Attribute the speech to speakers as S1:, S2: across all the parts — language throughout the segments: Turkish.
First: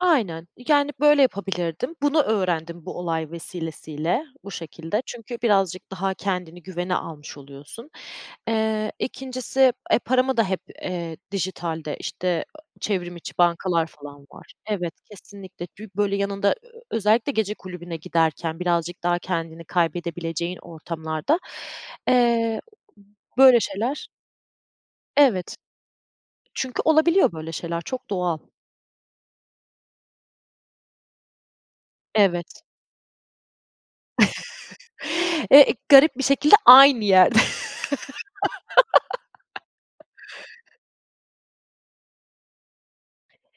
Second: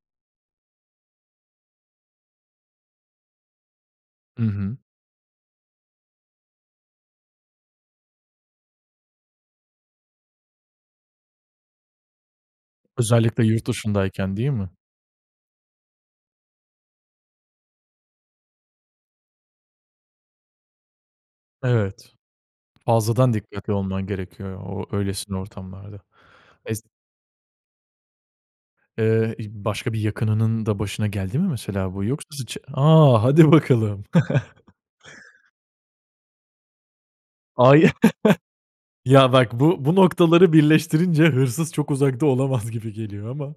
S1: Aynen. İii, yani, böyle yapabilirdim. Bunu öğrendim bu olay vesilesiyle,
S2: Hı
S1: bu
S2: hı.
S1: şekilde. Çünkü birazcık daha kendini güvene almış oluyorsun. Eee, 2'ncisi e, paramı da, hep, eee, dijitalde, işte, ııı, çevrim içi
S2: Özellikle
S1: bankalar falan
S2: yurtdışındayken, değil
S1: var
S2: mi?
S1: Evet, kesinlikle. Bir, böyle, yanında ö ö özellikle gece kulübüne giderken birazcık daha kendini kaybedebileceğin ortamlarda,
S2: Evet.
S1: eee, [unintelligible]
S2: Fazladan
S1: böyle
S2: dikkatli olman
S1: şeyler
S2: gerekiyor o öylesine
S1: Evet.
S2: ortamlarda.
S1: Çünkü
S2: Ez
S1: olabiliyor böyle şeyler. Çok doğal.
S2: Eee, i başka bir yakınının da başına geldi mi mesela bu yoksa ziç
S1: Evet.
S2: A! hadi bakalım.
S1: Eee, garip bir şekilde aynı yerde.
S2: A, ye Ya, bak bu bu noktaları birleştirince hırsız çok uzakta olamaz gibi geliyor ama.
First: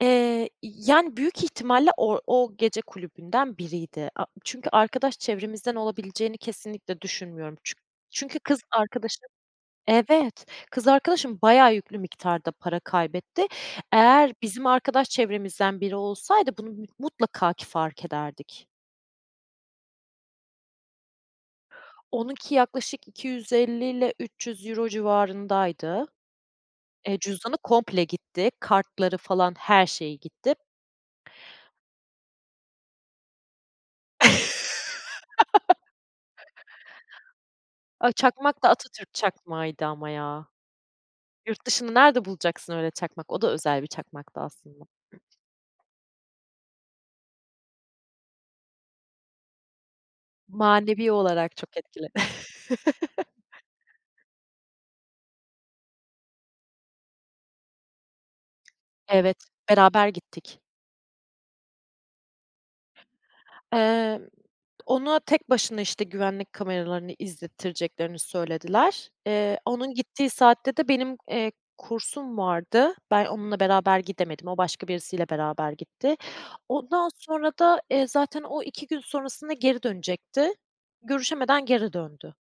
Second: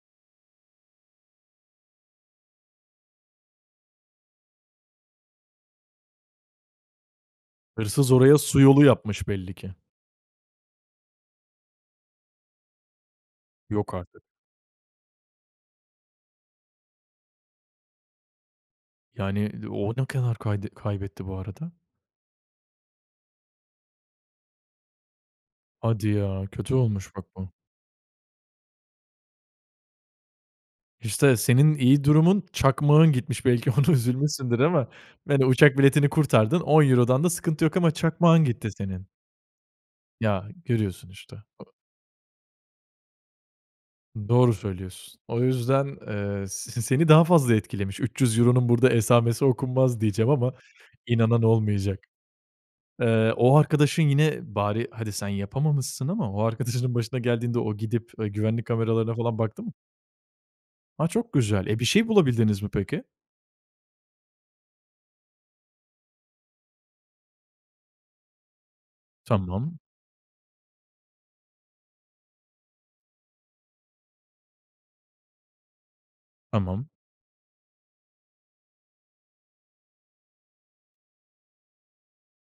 S1: Eee, iii, yani, büyük ihtimalle or o gece kulübünden biriydi. A çünkü arkadaş çevremizden olabileceğini kesinlikle düşünmüyorum. Çün
S2: Hırsız oraya
S1: çünkü
S2: su
S1: kız
S2: yolu
S1: arkadaşım
S2: yapmış belli ki.
S1: Evet, kız arkadaşım bayağı yüklü miktarda para kaybetti.
S2: Yok artık.
S1: Eğer bizim arkadaş çevremizden biri olsaydı bunu mü mutlaka ki fark ederdik.
S2: Yani, d o ne kadar kayd kaybetti bu arada?
S1: Onunki yaklaşık 250 ile €300 civarındaydı.
S2: Hadi ya. Kötü olmuş
S1: Eee,
S2: bak bu.
S1: cüzdanı komple gitti. Kartları falan her şeyi gitti.
S2: İşte, senin iyi durumun, çakmağın gitmiş belki ona üzülmüşsündür ama, yani, uçak biletini kurtardın €10'dan da sıkıntı yok ama
S1: Ay,
S2: çakmağın
S1: çakmak da
S2: gitti senin.
S1: Atatürk çakmağıydı ama ya.
S2: Ya, görüyorsun işte.
S1: Yurt dışında nerede bulacaksın öyle çakmak? O da özel bir çakmaktı
S2: Doğru
S1: aslında.
S2: söylüyorsun. O yüzden, ııı, s seni daha fazla etkilemiş. €300'nun burada esamesi okunmaz diyeceğim ama
S1: Manevi
S2: inanan
S1: olarak çok
S2: olmayacak.
S1: etkiledi.
S2: Eee, o arkadaşın yine bari hadi sen yapamamışsın ama o arkadaşının başına geldiğinde o gidip, eee, güvenlik kameralarına
S1: Evet,
S2: falan baktı mı?
S1: beraber gittik.
S2: A, çok güzel. E, bir şey bulabildiniz mi peki?
S1: Emm, ona tek başına, işte, güvenlik kameralarını izlettireceklerini söylediler. Eee,
S2: Tamam.
S1: onun gittiği saatte de benim, eee, kursum vardı. Ben onunla beraber gidemedim. O başka birisiyle beraber gitti.
S2: Tamam.
S1: Ondan sonra da, eee, zaten o 2 gün sonrasında geri dönecekti. Görüşemeden geri döndü.